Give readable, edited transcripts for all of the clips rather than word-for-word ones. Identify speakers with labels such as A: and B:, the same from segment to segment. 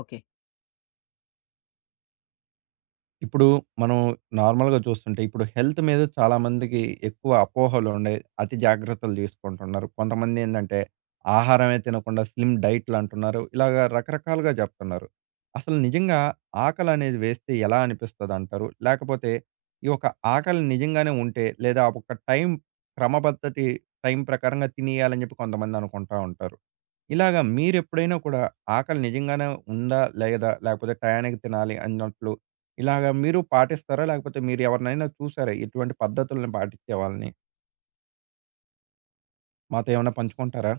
A: Okay.
B: ఇప్పుడు మనం నార్మల్‌గా చూస్తుంటే, ఇప్పుడు హెల్త్ మీద చాలామందికి ఎక్కువ అపోహలు ఉండయి. అతి జాగ్రత్తలు తీసుకుంటున్నారు. కొంతమంది ఏందంటే, ఆహారమే తినకుండా స్లిమ్ డైట్‌లు అంటున్నారు. ఇలాగ రకరకాలుగా జెప్తున్నారు. అసలు నిజంగా ఆకలనేది వేస్తే ఎలా అనిపిస్తదంటారు? లేకపోతే, ఈ యొక్క ఆకలి నిజంగానే ఉంటే, లేదా ఒక టైం క్రమపద్ధతి టైం ప్రకారంగా తినేయాలని జెప్పి కొంతమంది అనుకుంటా ఉంటారు. ఇలాగ మీరెప్పుడైనా కూడా ఆకలి నిజంగానే ఉందా? లేదా? లేకపోతే టయానికి తినాలి అన్నట్లు ఇలాగ మీరు పాటిస్తారా? లేకపోతే మీరు ఎవరినైనా చూసారా? ఇటువంటి పద్ధతుల్ని పాటిచ్చే వాళ్ళని? మాతో ఏమైనా పంచుకుంటారా?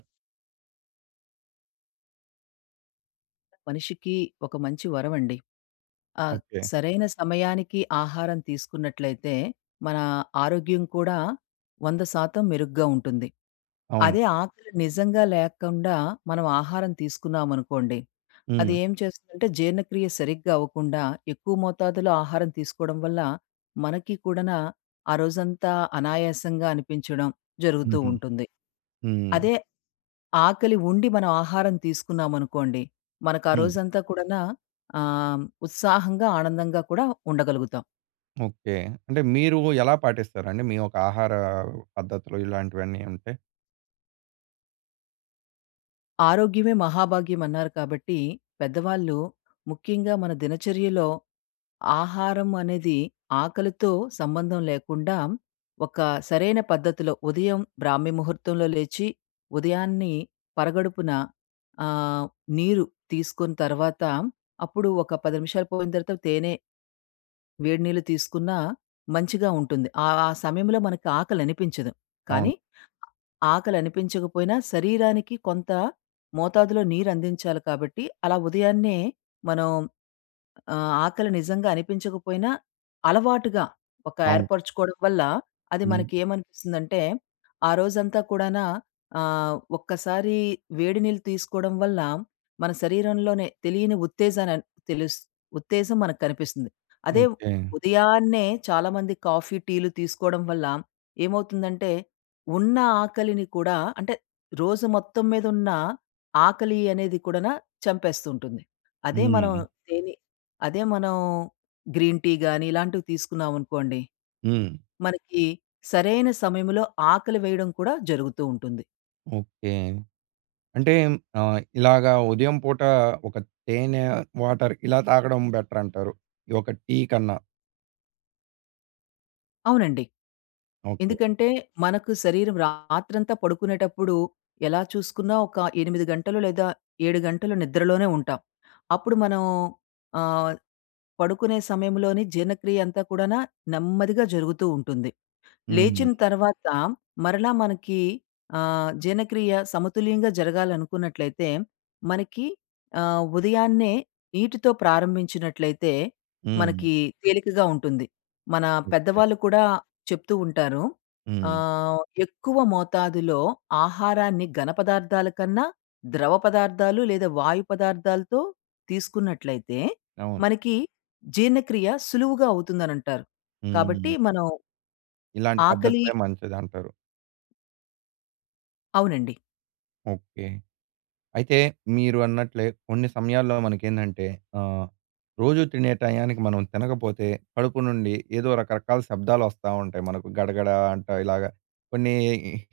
A: మనిషికి ఒక మంచి వరమండి. ఆ
B: ఓకే.
A: సరైన సమయానికి ఆహారం తీసుకున్నట్లయితే, మన ఆరోగ్యం కూడా 100% మెరుగ్గా ఉంటుంది.
B: అవును.
A: అదే ఆకలి నిజంగా లేకుండా మనం ఆహారం తీసుకున్నామనుకోండి, అది
B: హ్మ్.
A: ఏం చేస్తుందంటే, జీర్ణక్రియ సరిగ్గా అవ్వకుండా ఎక్కువ మోతాదులో ఆహారం తీసుకోవడం వల్ల మనకి కూడానా ఆ రోజంతా అనాయాసంగా అనిపించడం జరుగుతూ
B: హుహు.
A: ఉంటుంది.
B: హ్మ్.
A: అదే ఆకలి ఉండి మనం ఆహారం తీసుకున్నామనుకోండి, మనకు ఆ
B: హ్మ్.
A: రోజంతా కూడానా ఆహ్, ఉత్సాహంగా, ఆనందంగా కూడా ఉండగలుగుతాం.
B: ఓకే. అంటే మీరు ఎలా పాటిస్తారండి? మీ యొక్క ఆహార పద్ధతులు ఇలాంటివన్నీ ఉంటే?
A: ఆరోగ్యమే మహాభాగ్యం అన్నారు కాబట్టి పెద్దవాళ్ళు ముఖ్యంగా మన దినచర్యలో ఆహారం అనేది ఆకలితో సంబంధం లేకుండా ఒక సరైన పద్ధతిలో ఉదయం బ్రాహ్మీ ముహూర్తంలో లేచి ఉదయాన్ని పరగడుపున ఆ, నీరు తీసుకున్న తర్వాత అప్పుడు ఒక పది నిమిషాలు పోయిన తర్వాత తేనె వేడి నీళ్ళు తీసుకున్నా మంచిగా ఉంటుంది. ఆ ఆ సమయంలో మనకి ఆకలి అనిపించదు,
B: అవును.
A: కానీ ఆకలి అనిపించకపోయినా శరీరానికి కొంత మోతాదులో నీరు అందించాలి కాబట్టి అలా ఉదయాన్నే మనం ఆకలి నిజంగా అనిపించకపోయినా అలవాటుగా ఒక
B: అవును.
A: ఏర్పరుచుకోవడం వల్ల అది
B: హ్మ్.
A: మనకేమనిపిస్తుందంటే, ఆ రోజంతా కూడానా ఒక్కసారి వేడి నీళ్ళు తీసుకోవడం వల్ల మన శరీరంలోనే తెలియని ఉత్తేజాన్ని తెలుస్ ఉత్తేజం మనకు కనిపిస్తుంది. అదే
B: ఓకే.
A: ఉదయాన్నే చాలామంది కాఫీ, టీలు తీసుకోవడం వల్ల ఏమవుతుందంటే, ఉన్న ఆకలిని కూడా, అంటే రోజు మొత్తం మీద ఉన్న ఆకలి అనేది కూడానా చంపేస్తూ ఉంటుంది. అదే మనం
B: హ్మ్.
A: తేనె అదే మనం గ్రీన్ టీ గాని ఇలాంటివి తీసుకున్నామనుకోండి,
B: హ్మ్.
A: మనకి సరైన సమయంలో ఆకలి వేయడం కూడా జరుగుతూ ఉంటుంది.
B: ఓకే. అంటే ఇలాగ ఉదయం పూట ఒక తేనె, వాటర్ ఇలా తాగడం బెటర్ అంటారు. ఈ ఒక టీ కన్నా.
A: అవునండి.
B: ఓకే.
A: ఎందుకంటే మనకు శరీరం రాత్రంతా పడుకునేటప్పుడు ఎలా చూసుకున్నా ఒక 8 గంటలు లేదా 7 గంటలు నిద్రలోనే ఉంటాం. అప్పుడు మనం ఆహ్, పడుకునే సమయంలోని జీర్ణక్రియ అంతా కూడానా నెమ్మదిగా జరుగుతూ ఉంటుంది.
B: హ్మ్.
A: లేచిన తర్వాత మరలా మనకి జీర్ణక్రియ సమతుల్యంగా జరగాలనుకున్నట్లయితే, మనకి ఉదయాన్నే నీటితో ప్రారంభించినట్లయితే
B: హ్మ్.
A: మనకి తేలికగా ఉంటుంది. మన
B: ఓకే.
A: పెద్దవాళ్ళు కూడా చెప్తూ ఉంటారు.
B: హ్మ్.
A: ఆహ్, ఎక్కువ మోతాదులో ఆహారాన్ని ఘన పదార్థాల కన్నా ద్రవ పదార్థాలు లేదా వాయు పదార్థాలతో తీసుకున్నట్లయితే
B: అవును.
A: మనకి జీర్ణక్రియ సులువుగా అవుతుందనంటారు. కాబట్టి
B: హ్మ్.
A: మనం
B: ఇలాంటి
A: ఆకలి
B: పద్ధతులే మంచిదంటారు.
A: అవునండి.
B: ఓకే. అయితే మీరు అన్నట్లే కొన్ని సమయాల్లో మనకేందంటే ఆహ్, రోజు తినే టయానికి మనం తినకపోతే కడుపు నుండి ఏదో రకరకాల శబ్దాలొస్తా ఉంటాయి. మనకు గడగడ అంట ఇలాగ కొన్ని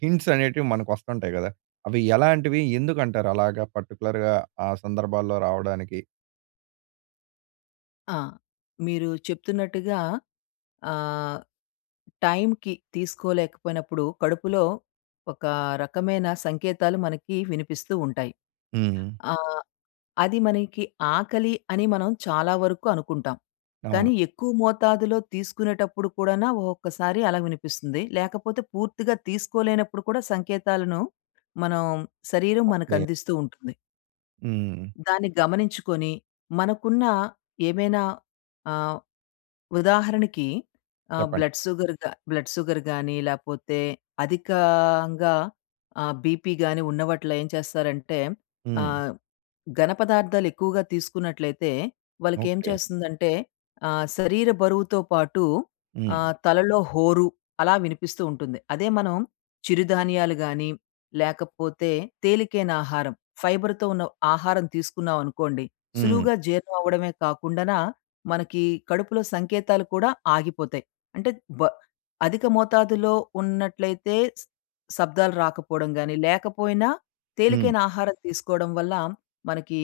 B: హింట్స్ అనేటివి మనకొస్తుంటాయి గదా! అవి ఎలాంటివి? ఎందుకంటారు అలాగా పర్టిక్యులర్‌గా ఆ సందర్భాల్లో రావడానికి?
A: ఆ! మీరు చెప్తున్నట్టుగా ఆహ్, టైంకి తీసుకోలేకపోయినప్పుడు కడుపులో ఒక రకమైన సంకేతాలు మనకి వినిపిస్తూ ఉంటాయి.
B: హ్మ్.
A: ఆహ్, అది మనకి ఆకలి అని మనం చాలా వరకు అనుకుంటాం.
B: అవును.
A: కానీ ఎక్కువ మోతాదులో తీసుకునేటప్పుడు కూడానా ఒక్కొక్కసారి అలా వినిపిస్తుంది. లేకపోతే పూర్తిగా తీసుకోలేనప్పుడు కూడా సంకేతాలను మనం శరీరం
B: ఓకే.
A: మనకందిస్తూ ఉంటుంది.
B: హ్మ్.
A: దాన్ని గమనించుకొని, మనకున్న ఏమైనా, ఆహ్, ఉదాహరణకి
B: చెప్పండి.
A: బ్లడ్ షుగర్ గానీ, లేపోతే అధికంగా బీపీ గానీ ఉన్నవాటిలో ఏం చేస్తారంటే,
B: హ్మ్.
A: ఆహ్, ఘన పదార్థాలు ఎక్కువగా తీసుకున్నట్లయితే, వాళ్ళకేం
B: ఓకే.
A: చేస్తుందంటే శరీర బరువుతో పాటు
B: హ్మ్.
A: తలలో హోరు అలా వినిపిస్తూ ఉంటుంది. అదే మనం చిరుధాన్యాలు గానీ, లేకపోతే తేలికైన ఆహారం, ఫైబర్‌తో ఉన్న ఆహారం తీసుకున్నామనుకోండి,
B: హ్మ్.
A: సులువుగా జీర్ణం అవ్వడమే కాకుండానా, మనకి కడుపులో సంకేతాలు కూడా ఆగిపోతాయి. అంటే బ అధిక మోతాదులో ఉన్నట్లయితే స్ శబ్దాలు రాకపోవడం గాని, లేకపోయినా
B: హ్మ్.
A: తేలికైన ఆహారం తీసుకోవడం వల్ల మనకి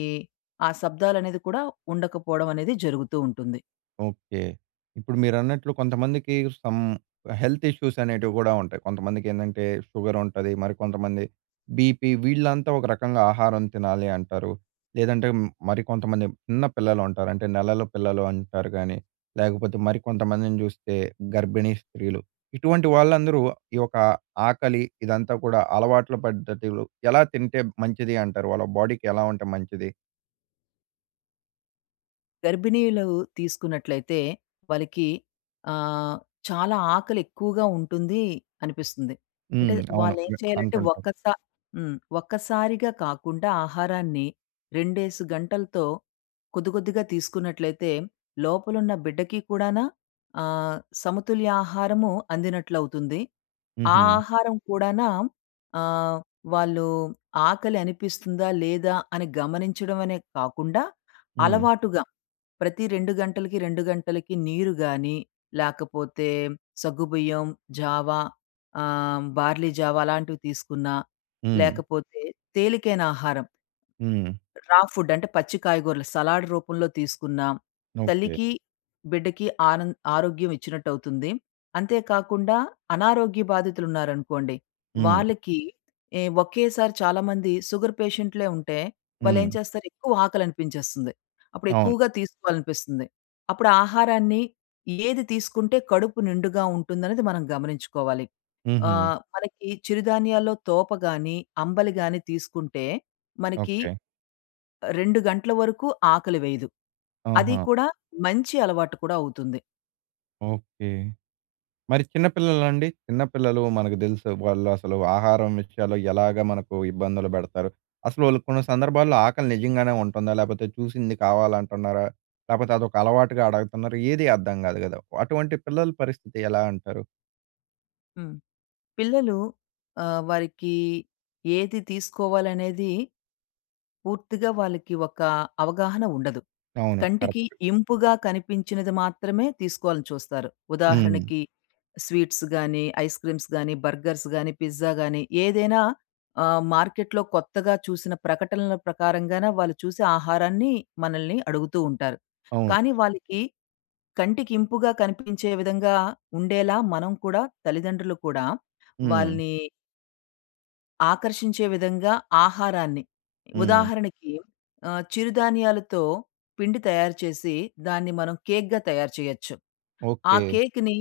A: ఆ శబ్దాలనేది కూడా ఉండకపోవడం అనేది జరుగుతూ ఉంటుంది.
B: ఓకే. ఇప్పుడు మీరన్నట్లు కొంతమందికి సమ్ హెల్త్ ఇష్యూస్ అనేటివి గూడా ఉంటాయి. కొంతమందికేందంటే షుగర్ ఉంటది. మరికొంతమంది బీపీ వీళ్ళంతా ఒక రకంగా ఆహారం తినాలి అంటారు. లేదంటే మరికొంతమంది చిన్న పిల్లలుంటారు. అంటే నెలల పిల్లలు అంటారు గానీ, లేకపోతే మరికొంతమందిని చూస్తే గర్భిణీ స్త్రీలు. ఇటువంటి వాళ్ళందరూ ఈ యొక్క ఆకలి ఇదంతా కూడా అలవాట్ల పద్ధతులు ఎలా తింటే మంచిది అంటారు? వాళ్ళ బాడీకి ఎలా ఉంటే మంచిది?
A: గర్భిణీలు తీసుకున్నట్లయితే వాళ్ళకి ఆహ్, చాలా ఆకలి ఎక్కువగా ఉంటుంది అనిపిస్తుంది. అంటే
B: హ్మ్. అవును.
A: వాళ్ళేం చేయాలంటే
B: అంటుంటారు.
A: ఒక్కసా హ్మ్. ఒక్కసారిగా కాకుండా ఆహారాన్ని 2, 5 గంటలతో కొద్ది కొద్దిగా తీసుకున్నట్లయితే లోపలున్న బిడ్డకి కూడానా ఆహ్, సమతుల్య ఆహారము అందినట్లవుతుంది. ఆ
B: హుహు.
A: ఆహారం కూడానా ఆహ్, వాళ్ళు ఆకలి అనిపిస్తుందా లేదా అని గమనించడం అనే కాకుండా
B: హ్మ్.
A: అలవాటుగా ప్రతి 2 గంటలకి, 2 గంటలకి నీరు గానీ, లేకపోతే సగ్గుబియ్యం, జావా, బార్లీ జావా అలాంటివి తీసుకున్నా,
B: హ్మ్.
A: లేకపోతే తేలికైన ఆహారం.
B: హ్మ్.
A: రా ఫుడ్ అంటే పచ్చి కాయగూరలు సలాడ్ రూపంలో తీసుకున్నా,
B: ఓకే.
A: తల్లికి, బిడ్డకి ఆరోగ్యం ఇచ్చినట్టవుతుంది. అంతే కాకుండా అనారోగ్య బాధితులున్నారనుకోండి,
B: హ్మ్.
A: వాళ్ళకి ఏ ఒకేసారి చాలామంది షుగర్ పేషెంట్‌లే ఉంటే
B: హ్మ్.
A: వాళ్ళేం చేస్తారు, ఎక్కువ ఆకలనిపించేస్తుంది. అప్పుడు
B: అవును.
A: ఎక్కువగా తీసుకోవాలనిపిస్తుంది. అప్పుడు ఆహారాన్ని ఏది తీసుకుంటే కడుపు నిండుగా ఉంటుందనేది మనం గమనించుకోవాలి.
B: హుహు.
A: మనకి చిరుధాన్యాల్లో తోప గాని, అంబలి గాని తీసుకుంటే మనకి
B: ఓకే.
A: 2 గంటల వరకు ఆకలి వేయదు. అది
B: ఆహా!
A: కూడా మంచి అలవాటు కూడా అవుతుంది.
B: ఓకే. మరి చిన్న పిల్లలండి? చిన్న పిల్లలు మనకు తెలుసు. వాళ్ళు అసలు ఆహారం విషయాల్లో ఎలాగా మనకు ఇబ్బందులు పెడతారు. అసలు వాళ్ళకి కొన్ని సందర్భాల్లో ఆకలి నిజంగానే ఉంటుందా? లేకపోతే చూసింది కావాలంటున్నారా? లేకపోతే అదొక అలవాటుగా అడగుతున్నారా? ఏది అర్థం కాదు కదా! అటువంటి పిల్లల పరిస్థితి ఎలా అంటారు?
A: హ్మ్. పిల్లలు వారికి ఏది తీసుకోవాలనేది పూర్తిగా వాళ్ళకి ఒక అవగాహన ఉండదు.
B: అవును.
A: కంటికి
B: కరెక్ట్.
A: ఇంపుగా కనిపించినది మాత్రమే తీసుకోవాలని చూస్తారు.
B: హ్మ్.
A: ఉదాహరణకి స్వీట్స్ గానీ, ఐస్ క్రీమ్స్ గానీ, బర్గర్స్ గానీ, పిజ్జా గానీ ఏదైనా, మార్కెట్‌లో కొత్తగా చూసిన ప్రకటనల ప్రకారంగానే వాళ్ళు చూసి ఆహారాన్ని మనల్ని అడుగుతూ ఉంటారు.
B: అవును.
A: కానీ వాళ్ళకి కంటికి ఇంపుగా కనిపించే విధంగా ఉండేలా మనం కూడా, తల్లిదండ్రులు కూడా,
B: హ్మ్.
A: వాళ్ళని ఆకర్షించే విధంగా ఆహారాన్ని,
B: హ్మ్.
A: ఉదాహరణకి చిరుధాన్యాలతో పిండి తయారు చేసి దాన్ని మనం కేక్‌గా తయారు చేయొచ్చు. ఆ
B: ఓకే.
A: కేక్‌ని,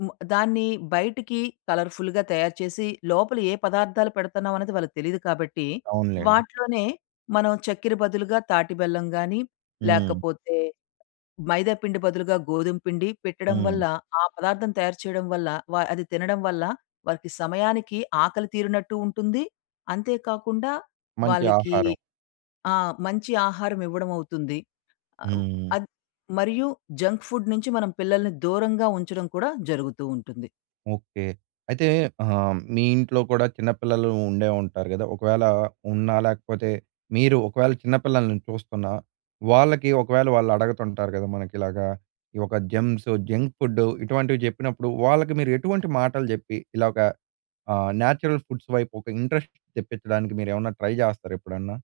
A: హ్మ్, దాన్ని బయటికి కలర్‌ఫుల్‌గా తయారు చేసి లోపల ఏ పదార్థాలు పెడుతున్నాం అనేది వాళ్ళకి తెలీదు కాబట్టి
B: అవునులెండి.
A: వాటిలోనే మనం చక్కెర బదులుగా తాటి బెల్లం గాని,
B: హ్మ్.
A: లేకపోతే మైదా పిండి బదులుగా గోధుమ పిండి పెట్టడం
B: హ్మ్.
A: వల్ల, ఆ పదార్థం తయారు చేయడం వల్ల, అది తినడం వల్ల వారికి సమయానికి ఆకలి తీరినట్టు ఉంటుంది. అంతే కాకుండా
B: మంచి
A: వాళ్ళకి
B: ఆహారం.
A: ఆ! మంచి ఆహారం ఇవ్వడం అవుతుంది. ఆహ్,
B: హ్మ్.
A: అద్ మరియు జంక్ ఫుడ్ నుంచి మనం పిల్లల్ని దూరంగా ఉంచడం కూడా జరుగుతూ ఉంటుంది.
B: ఓకే. అయితే మీ ఇంట్లో కూడా చిన్న పిల్లలు ఉండే ఉంటారు గదా! ఒకవేళ ఉన్నా లేకపోతే మీరు ఒకవేళ చిన్న పిల్లల్ని చూస్తున్నా, వాళ్ళకి ఒకవేళ వాళ్ళు అడగతుంటారు గదా! మనకిలాగా ఈ ఒక జెమ్స్, జంక్ ఫుడ్ ఇటువంటివి జెప్పినప్పుడు వాళ్ళకి మీరు ఎటువంటి మాటలు జెప్పి ఇలాగ నేచురల్ ఫుడ్స్ వైపు ఒక ఇంట్రెస్ట్ తెప్పించడానికి మీరేమన్నా ట్రై జేస్తారా ఎప్పుడన్నా?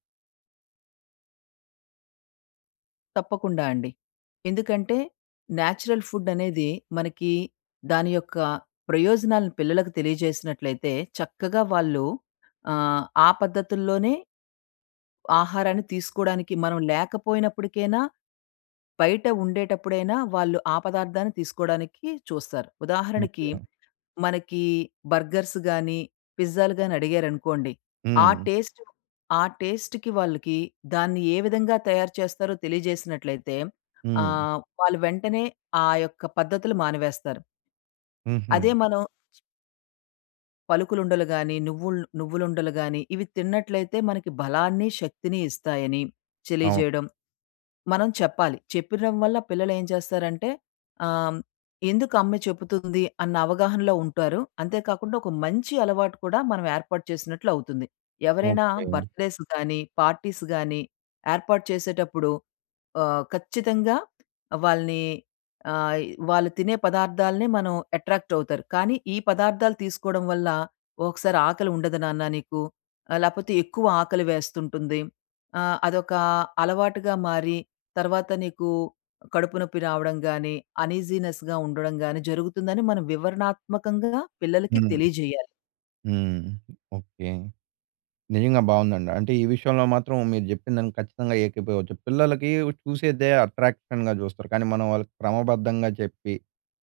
A: తప్పకుండా అండి. ఎందుకంటే నేచురల్ ఫుడ్ అనేది మనకి దాని యొక్క ప్రయోజనాలను పిల్లలకు తెలియజేసినట్లయితే చక్కగా వాళ్ళు ఆ పద్ధతుల్లోనే ఆహారాన్ని తీసుకోడానికి, మనం లేకపోయినప్పటికైనా, బయట ఉండేటప్పుడైనా వాళ్ళు ఆ పదార్థాన్ని తీసుకోడానికి చూస్తారు. ఉదాహరణకి
B: ఓకే.
A: మనకి బర్గర్స్ గానీ, పిజ్జాలు గానీ అడిగారనుకోండి. ఆ
B: హ్మ్.
A: టేస్ట్ ఆ టేస్ట్‌కి వాళ్ళకి దాన్ని ఏ విధంగా తయారు చేస్తారో తెలియజేసినట్లయితే
B: హ్మ్.
A: వాళ్ళు వెంటనే ఆ యొక్క పద్ధతులు మానివేస్తారు.
B: హుహు.
A: అదే మనం పలుకులుండలు గానీ, నువ్వులుండలు గానీ, ఇవి తిన్నట్లయితే మనకి బలాన్ని, శక్తిని ఇస్తాయని
B: అవును.
A: తెలియజేయడం. మనం చెప్పాలి. చెప్పడం వల్ల పిల్లలేం చేస్తారంటే, ఆహ్, ఎందుకు అమ్మ చెబుతుంది అన్న అవగాహనలో ఉంటారు. అంతే కాకుండా ఒక మంచి అలవాటు కూడా మనం ఏర్పాటు చేసినట్లు అవుతుంది. ఎవరైనా
B: ఓకే.
A: బర్త్‌డేస్ గానీ, పార్టీస్ గానీ ఏర్పాటు చేసేటప్పుడు ఖచ్చితంగా వాళ్ళని, ఆహ్, వాళ్ళు తినే పదార్థాలనే మనం అట్రాక్ట్ అవుతారు. కానీ ఈ పదార్థాలు తీసుకోవడం వల్ల ఒకసారి ఆకలి ఉండదు నాన్న నీకు. లేకపోతే ఎక్కువ ఆకలి వేస్తుంటుంది. అదొక అలవాటుగా మారి తర్వాత నీకు కడుపు నొప్పి రావడం గాని, అనీజీనెస్‌గా ఉండడం గాని జరుగుతుందని మనం వివరణాత్మకంగా పిల్లలకి
B: హ్మ్.
A: తెలియజేయాలి.
B: హ్మ్. ఓకే. నిజంగా బావుందండి. అంటే ఈ విషయంలో మాత్రం మీరు జెప్పిందానికి ఖచ్చితంగా ఏకీభవించవచ్చు. పిల్లలకి చూసేదే అట్రాక్షన్‌గా జూస్తారు. కానీ మనం వాళ్ళకి క్రమబద్ధంగా చెప్పి,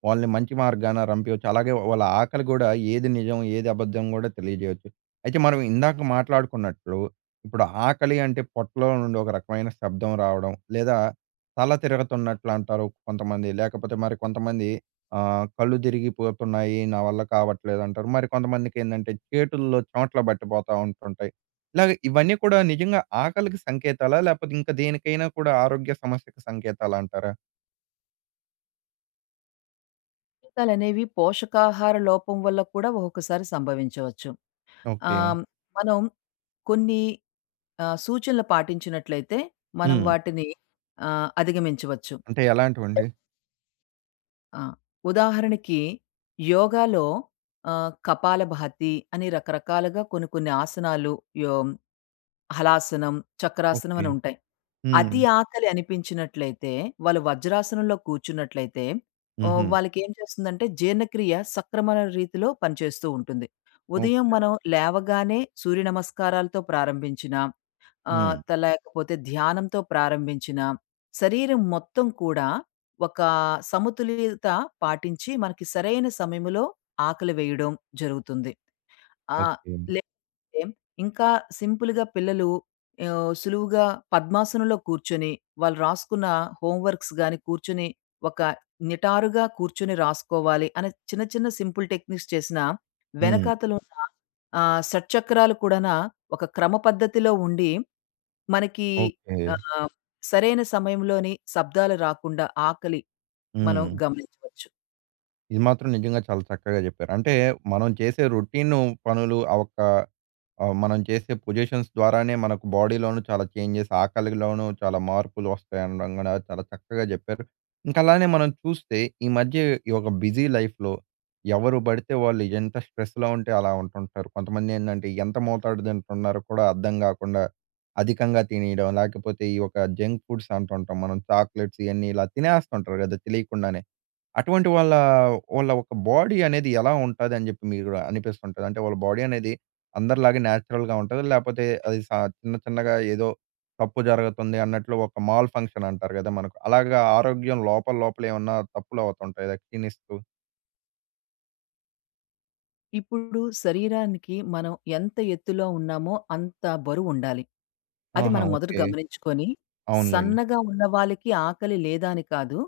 B: వాళ్ళని మంచి మార్గాన రంపియవచ్చు. అలాగే వాళ్ళ ఆకలి గూడా ఏది నిజం, ఏది అబద్ధం గూడా తెలియజేయొచ్చు. అయితే మనం ఇందాక మాట్లాడుకున్నట్లు ఇప్పుడు ఆకలి అంటే పొట్టలో నుండి ఒక రకమైన శబ్దం రావడం, లేదా తల తిరగతున్నట్లు అంటారు కొంతమంది. లేకపోతే మరి కొంతమంది కళ్ళు తిరిగిపోతున్నాయి, నా వల్ల కావట్లేదంటారు. మరి కొంతమందికేందంటే చేతుల్లో చెమటలు బట్టిపోతా ఉంటుంటాయి. ఇలాగ ఇవన్నీ కూడా నిజంగా ఆకలికి సంకేతాలా? లేపోతే ఇంకా దేనికైనా కూడా ఆరోగ్య సమస్యకి సంకేతాలా అంటారా?
A: జీవితాలు అనేవి పోషకాహార లోపం వల్ల కూడా ఒక్కొక్కసారి సంభవించవచ్చు.
B: ఓకే.
A: ఆహ్, మనం కొన్ని సూచనలు పాటించినట్లయితే మనం
B: హ్మ్.
A: వాటిని అధిగమించవచ్చు.
B: అంటే ఎలాంటివండి?
A: ఆ! ఉదాహరణకి యోగాలో కపాలభాతి అని రకరకాలుగా కొన్ని కొన్ని ఆసనాలు, యో హలాసనం, చక్రాసనం
B: ఓకే.
A: అని ఉంటాయి.
B: హ్మ్.
A: అతి ఆకలి అనిపించినట్లయితే, వాళ్ళు వజ్రాసనంలో కూర్చున్నట్లయితే
B: హుహు.
A: వాళ్ళకేం చేస్తుందంటే జీర్ణక్రియ సక్రమణ రీతిలో పనిచేస్తూ ఉంటుంది. ఉదయం
B: ఓకే.
A: మనం లేవగానే సూర్య నమస్కారాలతో ప్రారంభించినా, ఆహ్,
B: హ్మ్.
A: త లేకపోతే ధ్యానంతో ప్రారంభించినా, శరీరం మొత్తం కూడా ఒక సమతుల్యత పాటించి మనకి సరైన సమయంలో ఆకలి వేయడం జరుగుతుంది. ఆ!
B: ఓకే.
A: అంటే ఇంకా సింపుల్‌గా పిల్లలు సులువుగా పద్మాసనంలో కూర్చొని, వాళ్ళు రాసుకున్న హోంవర్క్స్ గాని కూర్చొని, ఒక నిటారుగా కూర్చొని రాసుకోవాలి అనే చిన్న చిన్న సింపుల్ టెక్నిక్స్ చేసినా,
B: హ్మ్.
A: వెనకాతలున్న షట్‌చక్రాలు కూడాన ఒక క్రమ పద్ధతిలో ఉండి, మనకి
B: ఓకే.
A: ఆహ్, సరైన సమయంలోని శబ్దాలు రాకుండా ఆకలి మనం
B: హ్మ్.
A: గమనించవచ్చు.
B: ఇది మాత్రం నిజంగా చాలా చక్కగా జెప్పారు. అంటే మనం చేసే రొటీను పనులు ఆ ఒక్క ఆ! మనం చేసే పొజిషన్స్ ద్వారానే మనకు బాడీలోనూ చాలా చేంజెస్, ఆకలిలోనూ చాలా మార్పులు వస్తాయనడం గూడా చాలా చక్కగా జెప్పారు. ఇంకా అలానే మనం చూస్తే ఈ మధ్య ఈ ఒక బిజీ లైఫ్‌లో ఎవరు బడితే వాళ్ళు ఎంత స్ట్రెస్‌లో ఉంటే అలా ఉంటుంటారు. కొంతమందేందంటే ఎంత మోతాదు తింటున్నారో కూడా అర్థం గాకుండా అధికంగా తినేయడం, లేకపోతే ఈ యొక్క జంక్ ఫుడ్స్ అంటుంటాం మనం చాక్లెట్స్ ఇయన్నీ ఇలా తినేస్తుంటారు గదా! తెలియకుండానే. అటువంటి వాళ్ళ ఒక బాడీ అనేది ఎలా ఉంటదని జెప్పి మీరు అనిపిస్తుంటది? అంటే వాళ్ళ బాడీ అనేది అందరిలాగే నేచురల్‌గా ఉంటదా? లేపోతే అది చిన్న చిన్నగా ఏదో తప్పు జరుగుతుంది అన్నట్లు ఒక మాల్ ఫంక్షన్ అంటారు గదా! మనకు. అలాగా ఆరోగ్యం లోపల లోపల ఏమన్నా తప్పులు అవుతుంటాయా క్షీణిస్తూ?
A: ఇప్పుడు శరీరానికి మనం ఎంత ఎత్తులో ఉన్నామో అంత బరువుండాలి. అది
B: ఆహా!
A: మనం మొదట
B: ఓకే.
A: గమనించుకొని,
B: అవునులెండి.
A: సన్నగా ఉన్న వాళ్ళకి ఆకలి లేదా అని కాదు.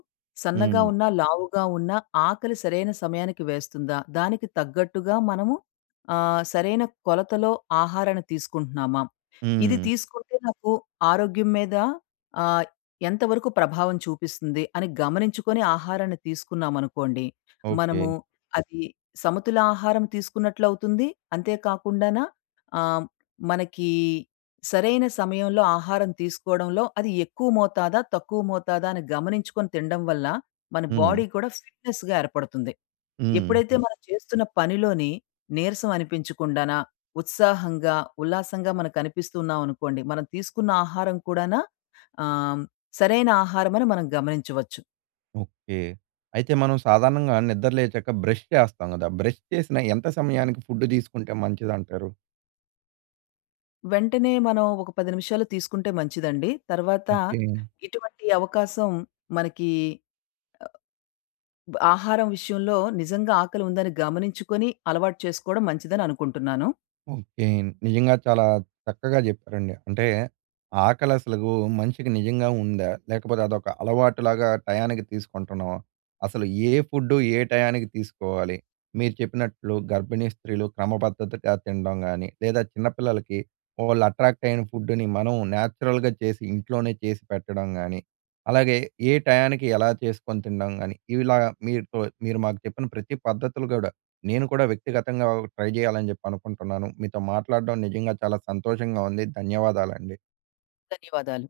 A: సన్నగా
B: హ్మ్.
A: ఉన్నా, లావుగా ఉన్నా ఆకలి సరైన సమయానికి వేస్తుందా? దానికి తగ్గట్టుగా మనము సరైన కొలతలో ఆహారాన్ని తీసుకుంటున్నామా? ఇది
B: హ్మ్.
A: తీసుకుంటే నాకు ఆరోగ్యం మీద ఆహ్, ఎంతవరకు ప్రభావం చూపిస్తుంది అని గమనించుకొని ఆహారాన్ని తీసుకున్నామనుకోండి,
B: ఓకే.
A: మనము అది సమతులాహారం తీసుకున్నట్లవుతుంది. అంతే కాకుండాన ఆహ్, మనకి సరైన సమయంలో ఆహారం తీసుకోవడంలో అది ఎక్కువ మోతాదా, తక్కువ మోతాదా అని గమనించుకొని తినడం వల్ల మన
B: హ్మ్.
A: బాడీ కూడా ఫిట్‌నెస్‌గా ఏర్పడుతుంది.
B: హ్మ్.
A: ఎప్పుడైతే మనం చేస్తున్న పనిలోని నీరసం అనిపించకుండాన, ఉత్సాహంగా, ఉల్లాసంగా మనకు కనిపిస్తున్నామనుకోండి, మనం తీసుకున్న ఆహారం కూడాన ఆహ్, సరైన ఆహారం అని మనం గమనించవచ్చు.
B: ఓకే. అయితే మనం సాధారణంగా నిద్ర లేచాక బ్రష్ చేస్తాం గదా! బ్రష్ చేసిన ఎంత సమయానికి ఫుడ్ తీసుకుంటే మంచిదంటారు?
A: వెంటనే మనం ఒక 10 నిమిషాలు తీసుకుంటే మంచిదండి. తర్వాత
B: ఓకే.
A: ఇటువంటి అవకాశం మనకి ఆహారం విషయంలో నిజంగా ఆకలి ఉందని గమనించుకొని అలవాటు చేసుకోవడం మంచిదని అనుకుంటున్నాను.
B: ఓకే. నిజంగా చాలా చక్కగా జెప్పారండి. అంటే ఆకలసలు మనిషికి నిజంగా ఉందా? లేకపోతే అదొక అలవాటులాగా టయానికి తీసుకుంటున్నామా? అసలు ఏ ఫుడ్డు ఏ టయానికి తీసుకోవాలి? మీరు చెప్పినట్లు గర్భిణీ స్త్రీలు క్రమపద్ధతిగా తినడం గాని, లేదా చిన్న పిల్లలకి వాళ్ళు అట్రాక్ట్ అయిన ఫుడ్‌ని మనం నేచురల్‌గా చేసి ఇంట్లోనే చేసి పెట్టడం గాని, అలాగే ఏ టయానికి ఎలా చేసుకొని తినడం గాని, ఇలా మీరుతో మీరు మాకు చెప్పిన ప్రతి పద్ధతులు గూడా నేను కూడా వ్యక్తిగతంగా ట్రై చేయాలని చెప్పి అనుకుంటున్నాను. మీతో మాట్లాడడం నిజంగా చాలా సంతోషంగా ఉంది. ధన్యవాదాలండి.
A: ధన్యవాదాలు.